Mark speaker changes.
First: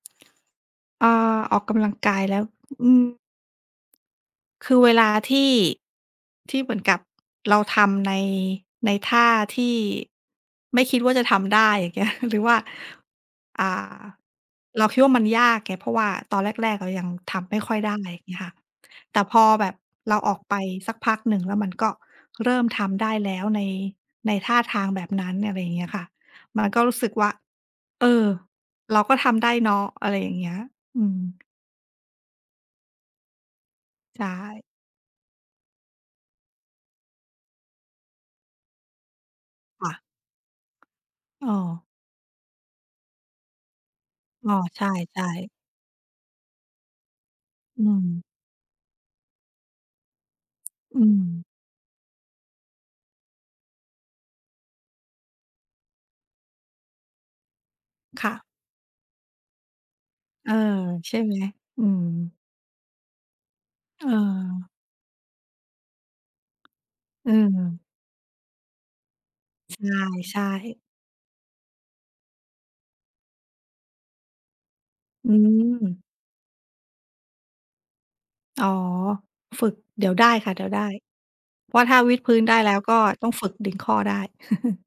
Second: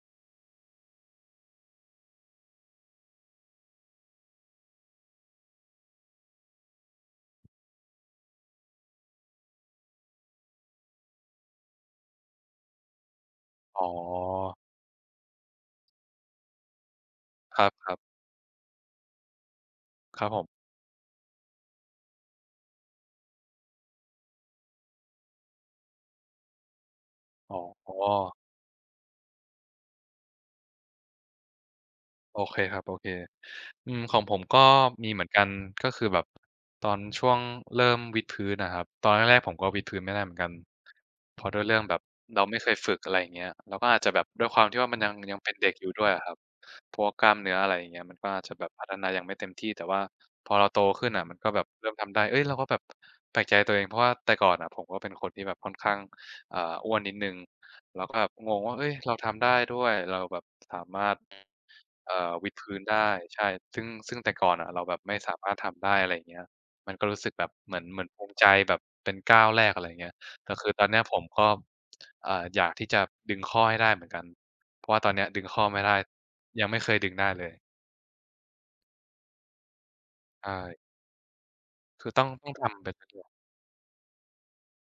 Speaker 1: อา ออกกำลังกายแล้ว อืม คือเวลาที่ ที่เหมือนกับเราทำใน ในท่าที่ ไม่คิดว่า จะทำได้ อย่าง เงี้ย หรือว่า อ่
Speaker 2: อ๋
Speaker 1: า
Speaker 2: อ
Speaker 1: เราคิดว่า มันยากไง เพราะว่าตอนแรก ๆ เรายังทำไม
Speaker 2: ค
Speaker 1: ่ค่อยได
Speaker 2: รั
Speaker 1: ้
Speaker 2: บ ๆ
Speaker 1: อย่างเงี้ยค่ะ แต่พอแบบเรา
Speaker 2: ครั
Speaker 1: อ
Speaker 2: บ
Speaker 1: อ
Speaker 2: ผ
Speaker 1: ก
Speaker 2: ม
Speaker 1: ไปสักพักหนึ่ง แล้วมันก็เริ่มทำได้แล้ว ใน ในท่าทางแบบนั้น อะไรอย่างเงี้ยค่ะ มันก็รู้สึกว่า
Speaker 2: อ๋
Speaker 1: เออ
Speaker 2: อ
Speaker 1: เราก็ทำได้เนาะ อะไรอย่างเงี้ย อืม
Speaker 2: โอเคครับ โอเค อืม ข
Speaker 1: ใ
Speaker 2: อ
Speaker 1: ช
Speaker 2: งผมก็
Speaker 1: ่
Speaker 2: มีเหมือนกัน ก็คือแบบตอนช่วงเริ่มวิดพื้นน่ะครับ ตอนแรก ๆ ผมก็วิ
Speaker 1: ค
Speaker 2: ด
Speaker 1: ่
Speaker 2: พื้
Speaker 1: ะ
Speaker 2: นไม่ได้เหมือนกัน เพรา
Speaker 1: อ
Speaker 2: ะ
Speaker 1: ้
Speaker 2: ด้วยเรื่อ
Speaker 1: อ
Speaker 2: งแบบเราไม่เคยฝึก อะไรอย่างเงี้ย เราก็อาจจะแบบ ด้
Speaker 1: อ
Speaker 2: วย
Speaker 1: ้อ
Speaker 2: ความที
Speaker 1: ใ
Speaker 2: ่
Speaker 1: ช
Speaker 2: ว
Speaker 1: ่
Speaker 2: ่า มันยัง
Speaker 1: ใช
Speaker 2: ยังเป
Speaker 1: ่
Speaker 2: ็นเด็กอยู่ด้วยอะครับ พวกกล้ามเนื้อ อะไร
Speaker 1: อ
Speaker 2: อ
Speaker 1: ื
Speaker 2: ย่างเงี้ย มัน
Speaker 1: ม
Speaker 2: ก็อาจจะแบบพัฒนายังไม่เต็มที่ แต่ว่าพอเราโต
Speaker 1: อื
Speaker 2: ขึ้นอะมัน
Speaker 1: ม
Speaker 2: ก็แบบเริ่มทำได้ เฮ้ย เราก็แบบแปลกใจตัวเอง เพราะว่าแต่ก่อนน่ะผมก็เป็นคนที่แบบค่อนข้าง อ่า อ้วนนิดหนึ่ง เราก็แอ
Speaker 1: ค่
Speaker 2: บ
Speaker 1: ะ
Speaker 2: งงว่า เฮ้ย เราทำได้ด้วย เราแบบ
Speaker 1: เออ
Speaker 2: สามา
Speaker 1: ใช
Speaker 2: รถ
Speaker 1: ่ไหม? อืม
Speaker 2: เอ่อ วิดพื้นได้ ใช่ ซึ่ง
Speaker 1: เ
Speaker 2: ซึ่งแต่ก่อน
Speaker 1: ออ
Speaker 2: น่ะเราแบบไม่สามารถทำได้ อะไรเงี้ย มันก็รู้ส
Speaker 1: เ
Speaker 2: ึกแบบเหมือ
Speaker 1: ออ
Speaker 2: น เหมือนภูมิใจ แบบเป็นก้าวแรก อะไรเงี้ย
Speaker 1: ใช่
Speaker 2: แต่คือ
Speaker 1: ๆ
Speaker 2: ตอนเนี้ยผมก็ อ่า อยากที่จะดึงข้อให้ได้เหมือนกัน เพราะว่าตอนเนี้ย
Speaker 1: อื
Speaker 2: ดึงข้อไม่ได้
Speaker 1: ม
Speaker 2: ยังไม่เคยดึงได้เลย
Speaker 1: อ๋อ ฝึก เดี๋ยวได้
Speaker 2: ใช
Speaker 1: ค่ะ เดี๋ยว
Speaker 2: ่
Speaker 1: ได้ เพราะว่าถ้า
Speaker 2: คื
Speaker 1: ว
Speaker 2: อ
Speaker 1: ิด
Speaker 2: ต้อง
Speaker 1: พื้น
Speaker 2: ต้
Speaker 1: ไ
Speaker 2: อ
Speaker 1: ด้
Speaker 2: งท
Speaker 1: แล้ว
Speaker 2: ำไป
Speaker 1: ก็
Speaker 2: เรื่
Speaker 1: ต
Speaker 2: อ
Speaker 1: ้
Speaker 2: ย ๆ
Speaker 1: องฝึกดึงข้อได้